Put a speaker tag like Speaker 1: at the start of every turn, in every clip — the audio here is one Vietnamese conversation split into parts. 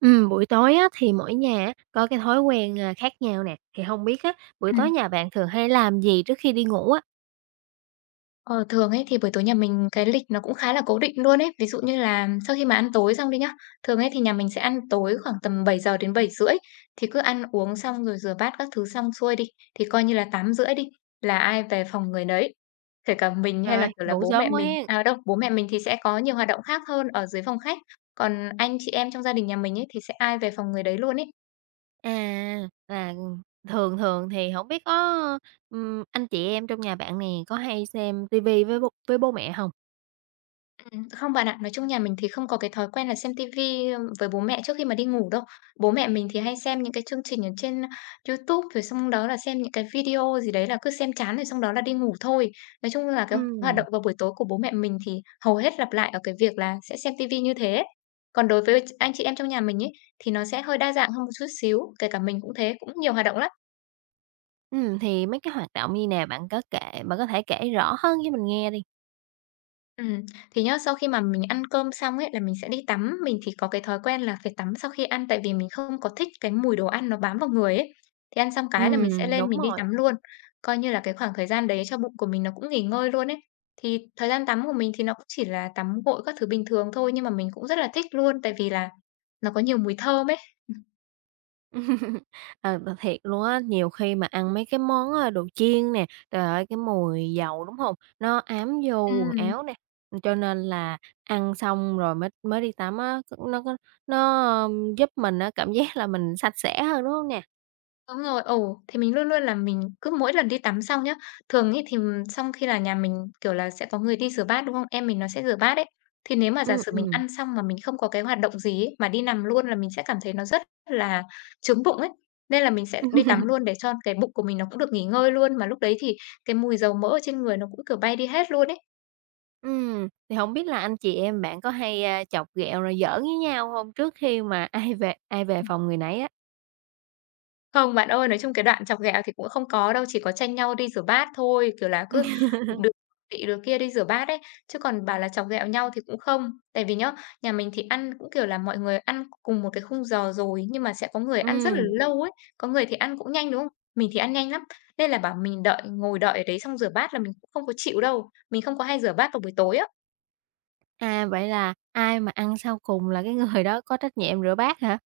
Speaker 1: Buổi tối á, thì mỗi nhà á, có cái thói quen, à, khác nhau nè, thì không biết á, buổi tối
Speaker 2: Ừm.
Speaker 1: nhà bạn thường hay làm gì trước khi đi ngủ á?
Speaker 2: Ờ, thường ấy thì buổi tối nhà mình cái lịch nó cũng khá là cố định luôn ấy. Ví dụ như là sau khi mà ăn tối xong đi nhá, thường ấy thì nhà mình sẽ ăn tối khoảng tầm 7 giờ đến 7 rưỡi thì cứ ăn uống xong rồi rửa bát các thứ xong xuôi đi, thì coi như là 8 rưỡi đi, là ai về phòng người nấy. Kể cả mình hay là,
Speaker 1: Trời,
Speaker 2: kiểu là,
Speaker 1: ngủ
Speaker 2: bố mẹ
Speaker 1: sớm quá
Speaker 2: mình
Speaker 1: hen!
Speaker 2: à, đâu, bố mẹ mình thì sẽ có nhiều hoạt động khác hơn ở dưới phòng khách, còn anh chị em trong gia đình nhà mình ấy thì sẽ ai về phòng người đấy luôn ấy.
Speaker 1: À, là, thường thường thì không biết có, anh chị em trong nhà bạn nè, có hay xem tivi với bố mẹ không?
Speaker 2: Không bạn ạ, nói chung nhà mình thì không có cái thói quen là xem tivi với bố mẹ trước khi mà đi ngủ đâu. Bố mẹ mình thì hay xem những cái chương trình ở trên YouTube, rồi xong đó là xem những cái video gì đấy là cứ xem chán rồi xong đó là đi ngủ thôi. Nói chung là cái hoạt
Speaker 1: Ừ.
Speaker 2: động vào buổi tối của bố mẹ mình thì hầu hết lặp lại ở cái việc là sẽ xem tivi như thế. Còn đối với anh chị em trong nhà mình ấy, thì nó sẽ hơi đa dạng hơn một chút xíu, kể cả mình cũng thế, cũng nhiều hoạt động lắm.
Speaker 1: Thì mấy cái hoạt động như nè, bạn có thể kể rõ hơn cho mình nghe đi.
Speaker 2: Ừm, thì nhá, sau khi mà mình ăn cơm xong ấy là mình sẽ đi tắm, mình thì có cái thói quen là phải tắm sau khi ăn tại vì mình không có thích cái mùi đồ ăn nó bám vào người ấy. Thì ăn xong
Speaker 1: Ừ,
Speaker 2: cái là mình sẽ lên
Speaker 1: đúng
Speaker 2: mình đi
Speaker 1: rồi.
Speaker 2: tắm luôn, coi như là cái khoảng thời gian đấy cho bụng của mình nó cũng nghỉ ngơi luôn ấy. Thì thời gian tắm của mình thì nó cũng chỉ là tắm gội các thứ bình thường thôi, nhưng mà mình cũng rất là thích luôn tại vì là nó có nhiều mùi thơm ấy.
Speaker 1: Ờ, thật thiệt luôn á, nhiều khi mà ăn mấy cái món, đồ chiên nè, trời ơi, cái mùi dầu, đúng không? Nó ám vô quần
Speaker 2: Ừm.
Speaker 1: áo nè, cho nên là ăn xong rồi mới mới đi tắm á, c nó, giúp mình á cảm giác là mình sạch sẽ hơn, đúng không nè?
Speaker 2: Đúng rồi, ồ, thì mình luôn luôn là mình cứ mỗi lần đi tắm xong nhá, thường ấy thì xong khi là nhà mình, kiểu là, sẽ có người đi rửa bát, đúng không? Em mình nó sẽ rửa bát ấy, thì nếu mà giả
Speaker 1: Ừm,
Speaker 2: sử mình
Speaker 1: ừm.
Speaker 2: ăn xong mà mình không có cái hoạt động gì ấy, mà đi nằm luôn là mình sẽ cảm thấy nó rất là trướng bụng ấy. Nên là mình sẽ đi tắm luôn để cho cái bụng của mình nó cũng được nghỉ ngơi luôn, mà lúc đấy thì cái mùi dầu mỡ ở trên người nó cũng, kiểu, bay đi hết luôn ấy.
Speaker 1: Ừm, thì không biết là anh chị em bạn có hay, chọc ghẹo rồi giỡn với nhau không trước khi mà ai về phòng người nấy á?
Speaker 2: Không, bạn ơi, nói chung cái đoạn chọc ghẹo thì cũng không có đâu, chỉ có tranh nhau đi rửa bát thôi, kiểu là, cứ đứa chị đứa kia đi rửa bát ấy, chứ còn bảo là chọc ghẹo nhau thì cũng không. Tại vì nhá, nhà mình thì ăn cũng, kiểu là, mọi người ăn cùng một cái khung giờ rồi, nhưng mà sẽ có người ăn rất là
Speaker 1: Ừm,
Speaker 2: lâu ấy, có người thì ăn cũng nhanh, đúng không? Mình thì ăn nhanh lắm, nên là bảo mình đợi ngồi đợi ở đấy xong rửa bát là mình cũng không có chịu đâu, mình không có hay rửa bát vào buổi tối á.
Speaker 1: Vậy là ai mà ăn sau cùng là cái người đó có trách nhiệm rửa bát hả?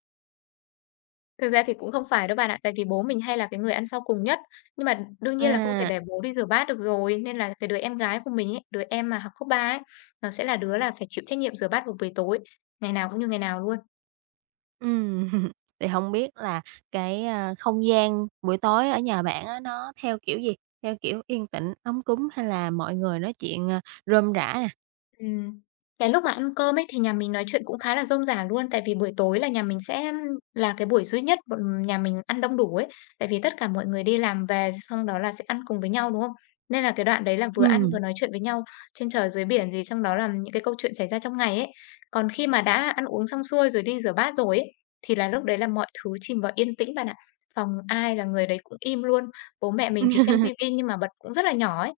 Speaker 2: Thực ra thì cũng không phải đâu bạn ạ, tại vì bố mình hay là cái người ăn sau cùng nhất. Nhưng mà đương nhiên là không thể
Speaker 1: À.
Speaker 2: để bố đi rửa bát được rồi, nên là cái đứa em gái của mình ấy, đứa em mà học cấp 3 ấy, nó sẽ là đứa là phải chịu trách nhiệm rửa bát vào buổi tối, ngày nào cũng như ngày nào luôn.
Speaker 1: ừm. Thì không biết là cái, không gian buổi tối ở nhà bạn á, nó theo kiểu gì? Theo kiểu yên tĩnh, ấm cúng hay là mọi người nói chuyện, rôm rả nè?
Speaker 2: Ừm. Cái lúc mà ăn cơm ấy thì nhà mình nói chuyện cũng khá là rôm rả luôn, tại vì buổi tối là nhà mình sẽ là cái buổi duy nhất bọn nhà mình ăn đông đủ ấy, tại vì tất cả mọi người đi làm về xong đó là sẽ ăn cùng với nhau, đúng không? Nên là cái đoạn đấy là vừa ăn
Speaker 1: Ừm.
Speaker 2: vừa nói chuyện với nhau trên trời dưới biển gì, trong đó là những cái câu chuyện xảy ra trong ngày ấy. Còn khi mà đã ăn uống xong xuôi rồi đi rửa bát rồi ấy, thì là lúc đấy là mọi thứ chìm vào yên tĩnh bạn ạ. Phòng ai là người đấy cũng im luôn, bố mẹ mình thì xem tivi nhưng mà bật cũng rất là nhỏ ấy.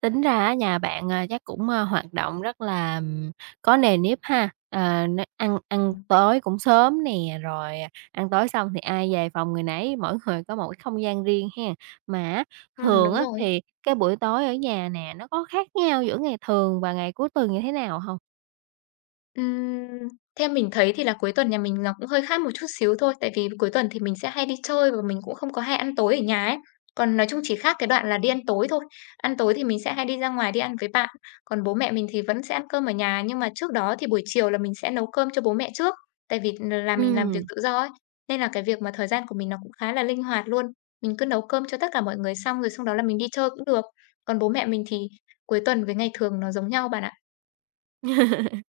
Speaker 1: Tính ra á nhà bạn, chắc cũng, hoạt động rất là, có nề nếp ha. Ờ, n ăn ăn
Speaker 2: Ừm.
Speaker 1: tối cũng sớm nè, rồi, ăn tối xong thì ai về phòng người nấy, mỗi người có một cái không gian riêng ha. Mà á, thường
Speaker 2: Đúng
Speaker 1: á
Speaker 2: rồi.
Speaker 1: thì cái buổi tối ở nhà nè, nó có khác nhau giữa ngày thường và ngày cuối tuần như thế nào không?
Speaker 2: Ừm, theo mình thấy thì là cuối tuần nhà mình nó cũng hơi khác một chút xíu thôi, tại vì cuối tuần thì mình sẽ hay đi chơi và mình cũng không có hay ăn tối ở nhà ấy. Còn nói chung chỉ khác cái đoạn là đi ăn tối thôi. Ăn tối thì mình sẽ hay đi ra ngoài đi ăn với bạn, còn bố mẹ mình thì vẫn sẽ ăn cơm ở nhà, nhưng mà trước đó thì buổi chiều là mình sẽ nấu cơm cho bố mẹ trước, tại vì ừ, là mình làm việc
Speaker 1: Ừm.
Speaker 2: tự do ấy, nên là cái việc mà thời gian của mình nó cũng khá là linh hoạt luôn. Mình cứ nấu cơm cho tất cả mọi người xong rồi sau đó là mình đi chơi cũng được. Còn bố mẹ mình thì cuối tuần với ngày thường nó giống nhau bạn ạ.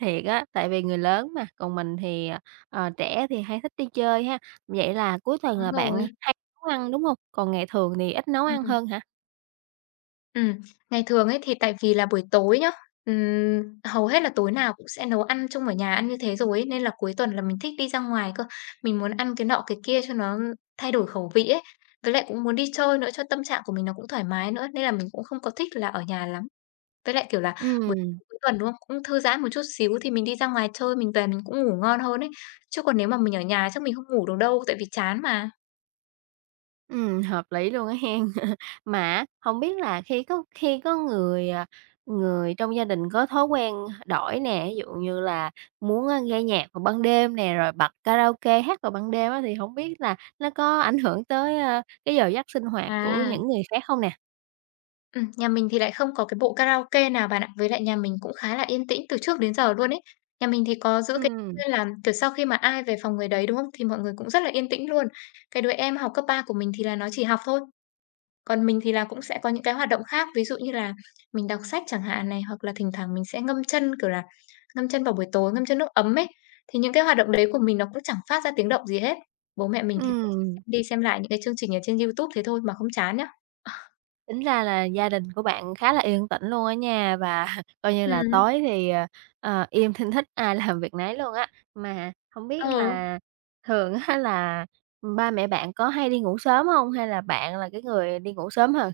Speaker 1: Thiệt á, tại vì người lớn mà, còn mình thì, trẻ thì hay thích đi chơi ha. Vậy là cuối tuần
Speaker 2: Đúng
Speaker 1: là bạn
Speaker 2: rồi.
Speaker 1: hay nấu ăn, đúng không? Còn ngày thường thì ít nấu ăn
Speaker 2: Ừm.
Speaker 1: hơn hả?
Speaker 2: Ừm, ngày thường ấy thì tại vì là buổi tối nhá, hầu hết là tối nào cũng sẽ nấu ăn chung ở nhà ăn như thế rồi ấy, nên là cuối tuần là mình thích đi ra ngoài cơ. Mình muốn ăn cái nọ cái kia cho nó thay đổi khẩu vị ấy, với lại cũng muốn đi chơi nữa cho tâm trạng của mình nó cũng thoải mái nữa, nên là mình cũng không có thích là ở nhà lắm. Với lại, kiểu là, buổi
Speaker 1: Ừm,
Speaker 2: cuối tuần, đúng không? Cũng thư giãn một chút xíu thì mình đi ra ngoài chơi, mình về mình cũng ngủ ngon hơn ấy, chứ còn nếu mà mình ở nhà chắc mình không ngủ được đâu, tại vì chán mà.
Speaker 1: Hợp lý luôn á hen. Mà á, hông biết là khi có người, người trong gia đình có thói quen đổi nè, ví dụ như là muốn, nghe nhạc vào ban đêm nè, rồi bật karaoke hát vào ban đêm á, thì không biết là nó có ảnh hưởng tới, cái giờ giấc sinh hoạt của
Speaker 2: À.
Speaker 1: những người khác không nè?
Speaker 2: Nhà mình thì lại không có cái bộ karaoke nào bạn ạ. Với lại nhà mình cũng khá là yên tĩnh từ trước đến giờ luôn ấy. Nhà mình thì có giữ cái thói
Speaker 1: Ừm,
Speaker 2: quen là, kiểu, sau khi mà ai về phòng người đấy, đúng không? Thì mọi người cũng rất là yên tĩnh luôn. Cái đứa em học cấp 3 của mình thì là nó chỉ học thôi, còn mình thì là cũng sẽ có những cái hoạt động khác, ví dụ như là mình đọc sách chẳng hạn này, hoặc là thỉnh thoảng mình sẽ ngâm chân, kiểu là, ngâm chân vào buổi tối, ngâm chân nước ấm ấy. Thì những cái hoạt động đấy của mình nó cũng chẳng phát ra tiếng động gì hết. Bố mẹ mình thì cũng chỉ
Speaker 1: ừm.
Speaker 2: xem đi xem lại những cái chương trình ở trên YouTube thế thôi mà không chán nhá.
Speaker 1: Tính ra là gia đình của bạn khá là yên tĩnh luôn á nha, và coi như là
Speaker 2: Ừ,
Speaker 1: tối thì, im thinh thích, ai làm việc nấy luôn á. Mà không biết
Speaker 2: ờ.
Speaker 1: là thường á là ba mẹ bạn có hay đi ngủ sớm không? Hay là bạn là cái người đi ngủ sớm hơn?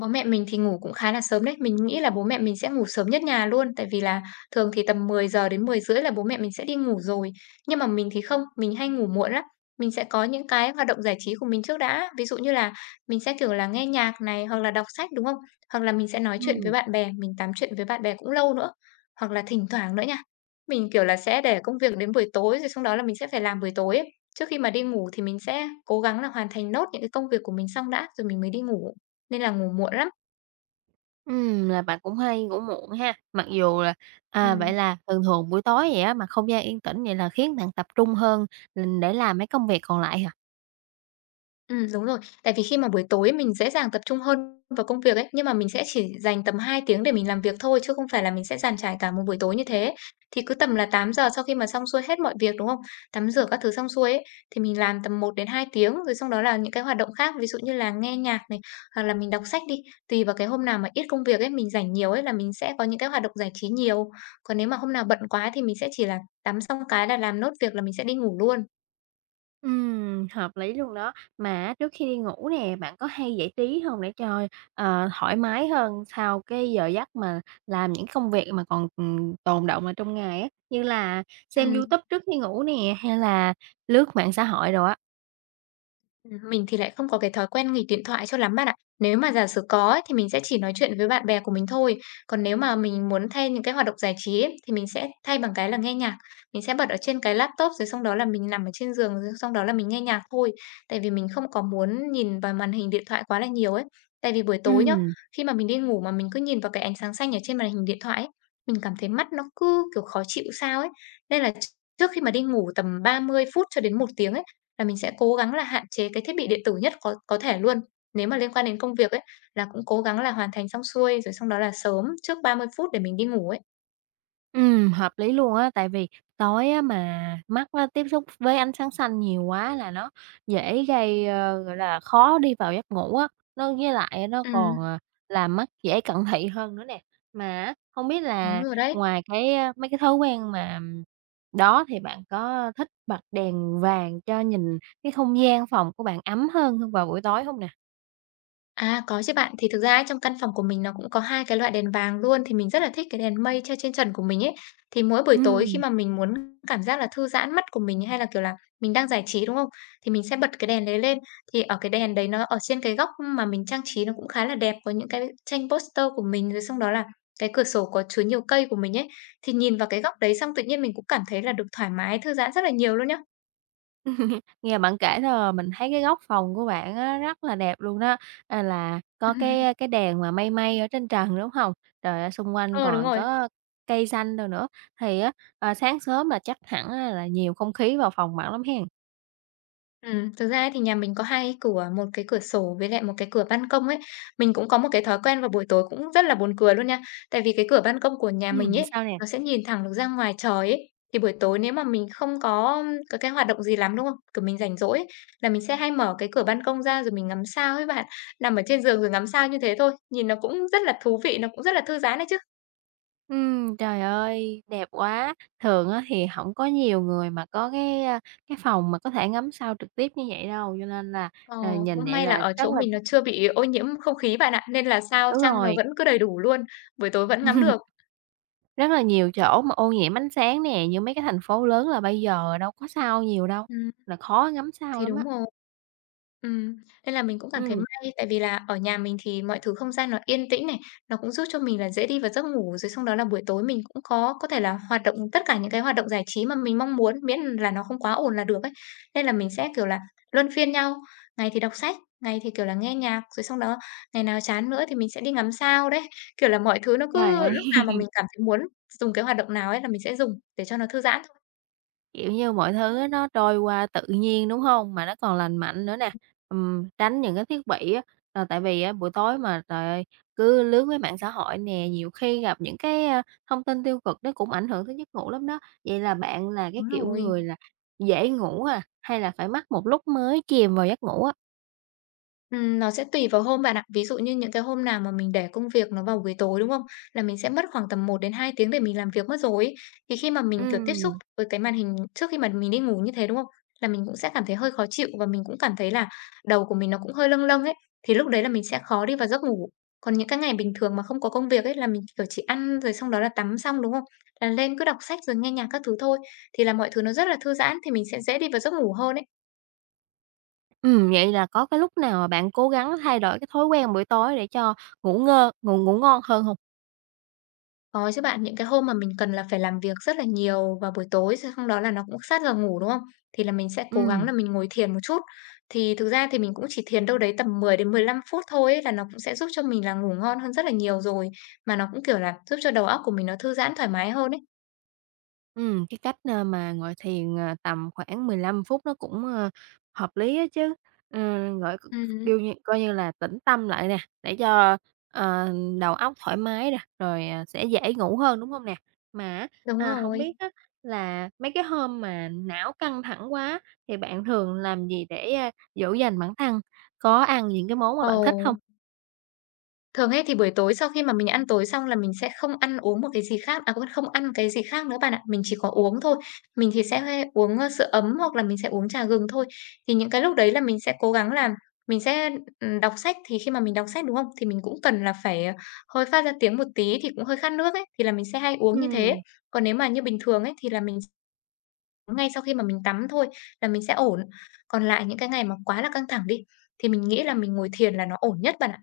Speaker 2: Bố mẹ mình thì ngủ cũng khá là sớm đấy. Mình nghĩ là bố mẹ mình sẽ ngủ sớm nhất nhà luôn, tại vì là thường thì tầm 10 giờ đến 10 rưỡi là bố mẹ mình sẽ đi ngủ rồi. Nhưng mà mình thì không, mình hay ngủ muộn lắm. Mình sẽ có những cái hoạt động giải trí của mình trước đã. Ví dụ như là mình sẽ, kiểu là, nghe nhạc này, hoặc là đọc sách, đúng không? Hoặc là mình sẽ nói chuyện với
Speaker 1: Ừ.
Speaker 2: bạn bè, mình tám chuyện với bạn bè cũng lâu nữa. Hoặc là thỉnh thoảng nữa nha, mình, kiểu là, sẽ để công việc đến buổi tối, rồi sau đó là mình sẽ phải làm buổi tối ấy. Trước khi mà đi ngủ thì mình sẽ cố gắng là hoàn thành nốt những cái công việc của mình xong đã, rồi mình mới đi ngủ. Nên là ngủ muộn lắm.
Speaker 1: Là bạn cũng hay ngủ muộn ha. Mặc dù là à, Vậy
Speaker 2: Ừm,
Speaker 1: là thường thường buổi tối vậy á, mà không gian yên tĩnh vậy là khiến bạn tập trung hơn, để làm mấy công việc còn lại hả?
Speaker 2: đúng rồi. Tại vì khi mà buổi tối mình dễ dàng tập trung hơn vào công việc ấy, nhưng mà mình sẽ chỉ dành tầm 2 tiếng để mình làm việc thôi, chứ không phải là mình sẽ dàn trải cả một buổi tối như thế. Thì cứ tầm là 8 giờ sau khi mà xong xuôi hết mọi việc, đúng không? Tắm rửa các thứ xong xuôi ấy, thì mình làm tầm 1 đến 2 tiếng, rồi xong đó là những cái hoạt động khác, ví dụ như là nghe nhạc này, hoặc là mình đọc sách đi. Tùy vào cái hôm nào mà ít công việc ấy, mình rảnh nhiều ấy là mình sẽ có những cái hoạt động giải trí nhiều. Còn nếu mà hôm nào bận quá thì mình sẽ chỉ là tắm xong cái là làm nốt việc là mình sẽ đi ngủ luôn.
Speaker 1: Hợp lý luôn đó. Mà á, trước khi đi ngủ nè, bạn có hay giải trí hông để cho, thoải mái hơn sau cái giờ giấc mà làm những công việc mà còn, tồn đọng ở trong ngày á, như là xem
Speaker 2: Ừm.
Speaker 1: YouTube trước khi ngủ nè, hay là lướt mạng xã hội đồ á?
Speaker 2: Mình thì lại không có cái thói quen nghịch điện thoại cho lắm bạn ạ. Nếu mà giả sử có ấy, thì mình sẽ chỉ nói chuyện với bạn bè của mình thôi. Còn nếu mà mình muốn thay những cái hoạt động giải trí ấy, thì mình sẽ thay bằng cái là nghe nhạc. Mình sẽ bật ở trên cái laptop rồi xong đó là mình nằm ở trên giường rồi xong đó là mình nghe nhạc thôi. Tại vì mình không có muốn nhìn vào màn hình điện thoại quá là nhiều ấy. Tại vì buổi tối nhá,
Speaker 1: Ừm.
Speaker 2: khi mà mình đi ngủ mà mình cứ nhìn vào cái ánh sáng xanh ở trên màn hình điện thoại ấy, mình cảm thấy mắt nó cứ kiểu khó chịu sao ấy. Nên là trước khi mà đi ngủ tầm 30 phút cho đến một tiếng ấy là mình sẽ cố gắng là hạn chế cái thiết bị điện tử nhất có thể luôn. Nếu mà liên quan đến công việc ấy, là cũng cố gắng là hoàn thành xong xuôi, rồi xong đó là sớm trước 30 phút để mình đi ngủ ấy.
Speaker 1: Hợp lý luôn á, tại vì tối á mà mắt nó tiếp xúc với ánh sáng xanh nhiều quá là nó dễ gây, gọi là, khó đi vào giấc ngủ á, nó với lại nó
Speaker 2: Ừm,
Speaker 1: còn, làm mắt dễ cận thị hơn nữa nè. Mà không biết
Speaker 2: đúng
Speaker 1: là
Speaker 2: rồi đấy.
Speaker 1: ngoài cái, mấy cái thói quen mà đó thì bạn có thích bật đèn vàng cho nhìn cái không gian phòng của bạn ấm hơn không vào buổi tối không nè?
Speaker 2: À, có chứ bạn. Thì thực ra ấy, trong căn phòng của mình nó cũng có hai cái loại đèn vàng luôn, thì mình rất là thích cái đèn mây treo trên trần của mình ấy. Thì mỗi buổi tối khi
Speaker 1: Ừm.
Speaker 2: mà mình muốn cảm giác là thư giãn mắt của mình, hay là, kiểu là, mình đang giải trí, đúng không? Thì mình sẽ bật cái đèn đấy lên, thì ở cái đèn đấy nó ở trên cái góc mà mình trang trí nó cũng khá là đẹp, có những cái tranh poster của mình, rồi xong đó là cái cửa sổ có chứa nhiều cây của mình ấy. Thì nhìn vào cái góc đấy xong tự nhiên mình cũng cảm thấy là được thoải mái, thư giãn rất là nhiều luôn nhá.
Speaker 1: Nghe bạn kể thôi mình thấy cái góc phòng của bạn á rất là đẹp luôn đó, là có cái cái đèn mà mây mây ở trên trần, đúng không? Rồi, xung quanh
Speaker 2: Ờ, đúng
Speaker 1: còn
Speaker 2: rồi.
Speaker 1: có cây xanh đâu nữa, thì á, sáng sớm là chắc hẳn á là nhiều không khí vào phòng bạn lắm hén?
Speaker 2: Thực ra ấy thì nhà mình có 2 cái cửa, một cái cửa sổ với lại một cái cửa ban công ấy. Mình cũng có một cái thói quen vào buổi tối cũng rất là buồn cười luôn nha. Tại vì cái cửa ban công của nhà mình ấy,
Speaker 1: Sao nè?
Speaker 2: nó sẽ nhìn thẳng được ra ngoài trời ấy. Thì buổi tối nếu mà mình không có cái hoạt động gì lắm, đúng không? Kiểu mình rảnh rỗi ấy, là mình sẽ hay mở cái cửa ban công ra rồi mình ngắm sao ấy bạn. Nằm ở trên giường rồi ngắm sao như thế thôi, nhìn nó cũng rất là thú vị, nó cũng rất là thư giãn đấy chứ.
Speaker 1: Trời ơi, đẹp quá! Thường á thì không có nhiều người mà có cái, cái phòng mà có thể ngắm sao trực tiếp như vậy đâu, cho nên là,
Speaker 2: Ờ,
Speaker 1: nhìn
Speaker 2: cũng
Speaker 1: vậy
Speaker 2: may là
Speaker 1: là
Speaker 2: ở chỗ
Speaker 1: rất là
Speaker 2: mình nó chưa bị ô nhiễm không khí bạn ạ, nên là sao
Speaker 1: đúng
Speaker 2: trăng nó
Speaker 1: rồi.
Speaker 2: vẫn cứ đầy đủ luôn, buổi tối vẫn ngắm được.
Speaker 1: Rất là nhiều chỗ mà ô nhiễm ánh sáng nè, như mấy cái thành phố lớn là bây giờ đâu có sao nhiều đâu,
Speaker 2: Ừm.
Speaker 1: là khó ngắm sao
Speaker 2: Thì
Speaker 1: lắm
Speaker 2: đúng
Speaker 1: á.
Speaker 2: rồi. Ừm, nên là mình cũng cảm thấy
Speaker 1: Ừ,
Speaker 2: may, tại vì là ở nhà mình thì mọi thứ không gian nó yên tĩnh này, nó cũng giúp cho mình là dễ đi vào giấc ngủ, rồi xong đó là buổi tối mình cũng có thể là hoạt động tất cả những cái hoạt động giải trí mà mình mong muốn, miễn là nó không quá ồn là được ấy. Nên là mình sẽ, kiểu là, luân phiên nhau, ngày thì đọc sách, ngày thì, kiểu là, nghe nhạc, rồi xong đó ngày nào chán nữa thì mình sẽ đi ngắm sao đấy. Kiểu là, mọi thứ nó
Speaker 1: trời
Speaker 2: cứ
Speaker 1: ơi,
Speaker 2: lúc nào mà mình cảm thấy muốn dùng cái hoạt động nào ấy là mình sẽ dùng để cho nó thư giãn thôi.
Speaker 1: kiểu như, mọi thứ á nó trôi qua tự nhiên, đúng không? Mà nó còn lành mạnh nữa nè, tránh những cái thiết bị á, tại vì á buổi tối mà, trời ơi, cứ lướt mấy mạng xã hội nè, nhiều khi gặp những cái, thông tin tiêu cực nó cũng ảnh hưởng tới giấc ngủ lắm đó. Vậy là bạn là cái
Speaker 2: Đúng
Speaker 1: kiểu
Speaker 2: rồi.
Speaker 1: người là dễ ngủ à, hay là phải mất một lúc mới chìm vào giấc ngủ á?
Speaker 2: Nó sẽ tùy vào hôm bạn ạ. Ví dụ như những cái hôm nào mà mình để công việc nó vào buổi tối, đúng không? Là mình sẽ mất khoảng tầm một đến hai tiếng để mình làm việc mất rồi ấy. Thì khi mà mình, kiểu, tiếp xúc
Speaker 1: Ừ.
Speaker 2: với cái màn hình trước khi mà mình đi ngủ như thế, đúng không? Là mình cũng sẽ cảm thấy hơi khó chịu và mình cũng cảm thấy là đầu của mình nó cũng hơi lâng lâng ấy, thì lúc đấy là mình sẽ khó đi vào giấc ngủ. Còn những cái ngày bình thường mà không có công việc ấy, là mình, kiểu, chỉ ăn rồi xong đó là tắm xong, đúng không? Là lên cứ đọc sách rồi nghe nhạc các thứ thôi, thì là mọi thứ nó rất là thư giãn thì mình sẽ dễ đi vào giấc ngủ hơn ấy.
Speaker 1: Vậy là có cái lúc nào mà bạn cố gắng thay đổi cái thói quen buổi tối để cho ngủ ngơ ngủ ngủ ngon hơn hông?
Speaker 2: Có chứ bạn, những cái hôm mà mình cần là phải làm việc rất là nhiều vào buổi tối, xong xong đó là nó cũng sát giờ ngủ, đúng không? Thì là mình sẽ cố gắng
Speaker 1: Ừm,
Speaker 2: là mình ngồi thiền một chút. Thì thực ra thì mình cũng chỉ thiền đâu đấy tầm 10 đến 15 phút thôi ấy, là nó cũng sẽ giúp cho mình là ngủ ngon hơn rất là nhiều rồi. Mà nó cũng, kiểu là, giúp cho đầu óc của mình nó thư giãn thoải mái hơn ấy.
Speaker 1: cái cách, mà ngồi thiền, tầm khoảng 15 phút nó cũng, hợp lý á chứ. Ờ, gọi, c
Speaker 2: Ừm.
Speaker 1: kêu như coi như là tĩnh tâm lại nè, để cho, ờ, đầu óc thoải mái nè, rồi, sẽ dễ ngủ hơn, đúng hông nè? Mà á,
Speaker 2: Đúng
Speaker 1: hổng
Speaker 2: rồi.
Speaker 1: biết á là mấy cái hôm mà não căng thẳng quá thì bạn thường làm gì để, dỗ dành bản thân? Có ăn những cái món mà
Speaker 2: Ồ.
Speaker 1: bạn thích hông?
Speaker 2: Thường ấy thì buổi tối sau khi mà mình ăn tối xong là mình sẽ không ăn uống một cái gì khác, à, quên, không ăn cái gì khác nữa bạn ạ, mình chỉ có uống thôi. Mình thì sẽ uống, ơ, sữa ấm hoặc là mình sẽ uống trà gừng thôi. Thì những cái lúc đấy là mình sẽ cố gắng là mình sẽ, đọc sách, thì khi mà mình đọc sách, đúng không? Thì mình cũng cần là phải, ờ, hơi phát ra tiếng một tí thì cũng hơi khát nước ấy, thì là mình sẽ hay uống như thế.
Speaker 1: Ừm,
Speaker 2: Còn nếu mà như bình thường ấy thì là mình uống ngay sau khi mà mình tắm thôi là mình sẽ ổn. Còn lại những cái ngày mà quá là căng thẳng đi, thì mình nghĩ là mình ngồi thiền là nó ổn nhất bạn ạ.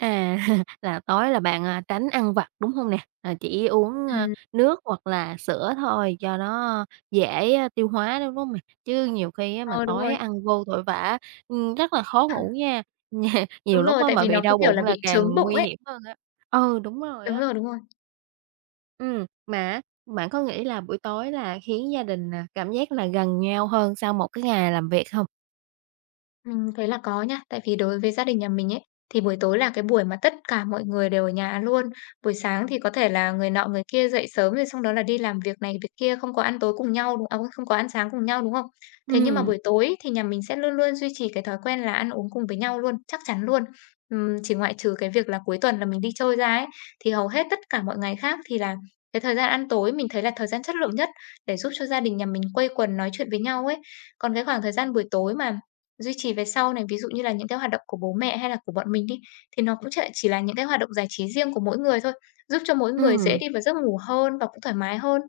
Speaker 1: à, là tối là bạn, tránh ăn vặt, đúng không nè? Ờ, chỉ uống,
Speaker 2: Ừ,
Speaker 1: nước hoặc là sữa thôi cho nó dễ, tiêu hóa, đúng không nè? Chứ nhiều khi á mà
Speaker 2: ờ, đúng
Speaker 1: tối
Speaker 2: rồi.
Speaker 1: ăn vô vội vã, rất là khó ngủ nha,
Speaker 2: Đúng
Speaker 1: nhiều lúc
Speaker 2: rồi,
Speaker 1: á
Speaker 2: tại
Speaker 1: mà
Speaker 2: vì
Speaker 1: bị
Speaker 2: nó cứ,
Speaker 1: đau
Speaker 2: kiểu là,
Speaker 1: bụng là
Speaker 2: bị
Speaker 1: càng
Speaker 2: chướng bụng
Speaker 1: nguy
Speaker 2: ấy.
Speaker 1: hiểm hơn á. Ừ, đúng rồi
Speaker 2: Đúng
Speaker 1: á.
Speaker 2: rồi, đúng rồi.
Speaker 1: Ừ, mà bạn có nghĩ là buổi tối là khiến gia đình, cảm giác là gần nhau hơn sau một cái ngày làm việc không?
Speaker 2: Mình thấy là có nha, tại vì đối với gia đình nhà mình ấy, thì buổi tối là cái buổi mà tất cả mọi người đều ở nhà luôn. Buổi sáng thì có thể là người nọ người kia dậy sớm rồi xong đó là đi làm việc này việc kia, không có ăn tối cùng nhau, đúng à, không có ăn sáng cùng nhau, đúng không? Thế nhưng mà
Speaker 1: Ừ,
Speaker 2: buổi tối thì nhà mình sẽ luôn luôn duy trì cái thói quen là ăn uống cùng với nhau luôn, chắc chắn luôn. Chỉ ngoại trừ cái việc là cuối tuần là mình đi chơi ra ấy, thì hầu hết tất cả mọi ngày khác thì là cái thời gian ăn tối mình thấy là thời gian chất lượng nhất để giúp cho gia đình nhà mình quây quần nói chuyện với nhau ấy. Còn cái khoảng thời gian buổi tối mà duy trì về sau này, ví dụ như là những cái hoạt động của bố mẹ hay là của bọn mình đi, thì nó cũng sẽ chỉ là những cái hoạt động giải trí riêng của mỗi người thôi, giúp cho mỗi người dễ
Speaker 1: ừ.
Speaker 2: đi vào giấc ngủ hơn và cũng thoải mái hơn.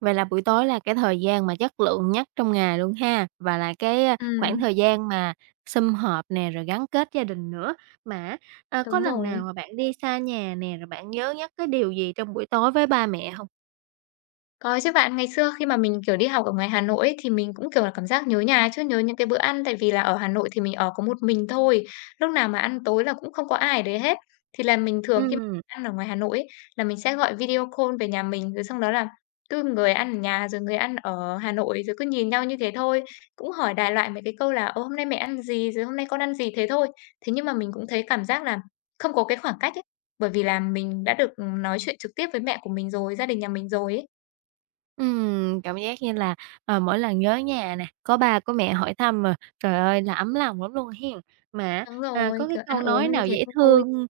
Speaker 1: Vậy là buổi tối là cái thời gian mà chất lượng nhất trong ngày luôn ha, và là cái, khoảng
Speaker 2: Ừm,
Speaker 1: thời gian mà sum họp nè, rồi gắn kết gia đình nữa. Mà á, có
Speaker 2: đúng
Speaker 1: lần
Speaker 2: rồi.
Speaker 1: nào mà bạn đi xa nhà nè, rồi bạn nhớ nhất cái điều gì trong buổi tối với ba mẹ không?
Speaker 2: Có chứ bạn, ngày xưa khi mà mình, kiểu, đi học ở ngoài Hà Nội ấy, thì mình cũng, kiểu là, cảm giác nhớ nhà chứ, nhớ những cái bữa ăn, tại vì là ở Hà Nội thì mình ở có một mình thôi, lúc nào mà ăn tối là cũng không có ai ở đấy hết. Thì là mình thường khi mà
Speaker 1: Ừm,
Speaker 2: ăn ở ngoài Hà Nội ấy, là mình sẽ gọi video call về nhà mình, rồi xong đó là cứ người ăn ở nhà, rồi người ăn ở Hà Nội, rồi cứ nhìn nhau như thế thôi, cũng hỏi đại loại mấy cái câu là "Ờ, hôm nay mẹ ăn gì?" rồi "Hôm nay con ăn gì?" thế thôi. Thế nhưng mà mình cũng thấy cảm giác là không có cái khoảng cách ấy, bởi vì là mình đã được, ừ, nói chuyện trực tiếp với mẹ của mình rồi, gia đình nhà mình rồi ấy.
Speaker 1: Cảm giác như là, mỗi lần nhớ nhà nè, có ba có mẹ hỏi thăm mà, trời ơi, là ấm lòng lắm luôn hiền. Mà
Speaker 2: Đúng
Speaker 1: à,
Speaker 2: rồi,
Speaker 1: có cái
Speaker 2: kiểu, ăn
Speaker 1: câu nói
Speaker 2: uống như
Speaker 1: nào
Speaker 2: thế
Speaker 1: dễ
Speaker 2: cũng vui.
Speaker 1: thương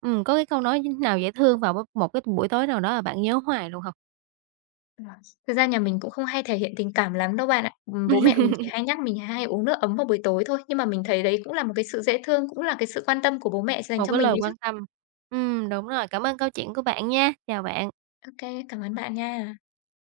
Speaker 1: có cái câu nói nào dễ thương vào một cái buổi tối nào đó mà bạn nhớ hoài luôn không?
Speaker 2: Ờ. Thực ra nhà mình cũng không hay thể hiện tình cảm lắm đâu bạn ạ. Bố mẹ mình chỉ hay nhắc mình hay uống nước ấm vào buổi tối thôi, nhưng mà mình thấy đấy cũng là một cái sự dễ thương, cũng là cái sự quan tâm của bố mẹ dành
Speaker 1: Một
Speaker 2: cho
Speaker 1: cái
Speaker 2: mình
Speaker 1: lời
Speaker 2: đấy chứ.
Speaker 1: quan tâm. Đúng rồi, cảm ơn câu chuyện của bạn nha. Chào bạn.
Speaker 2: Ô kê, cảm ơn bạn nha.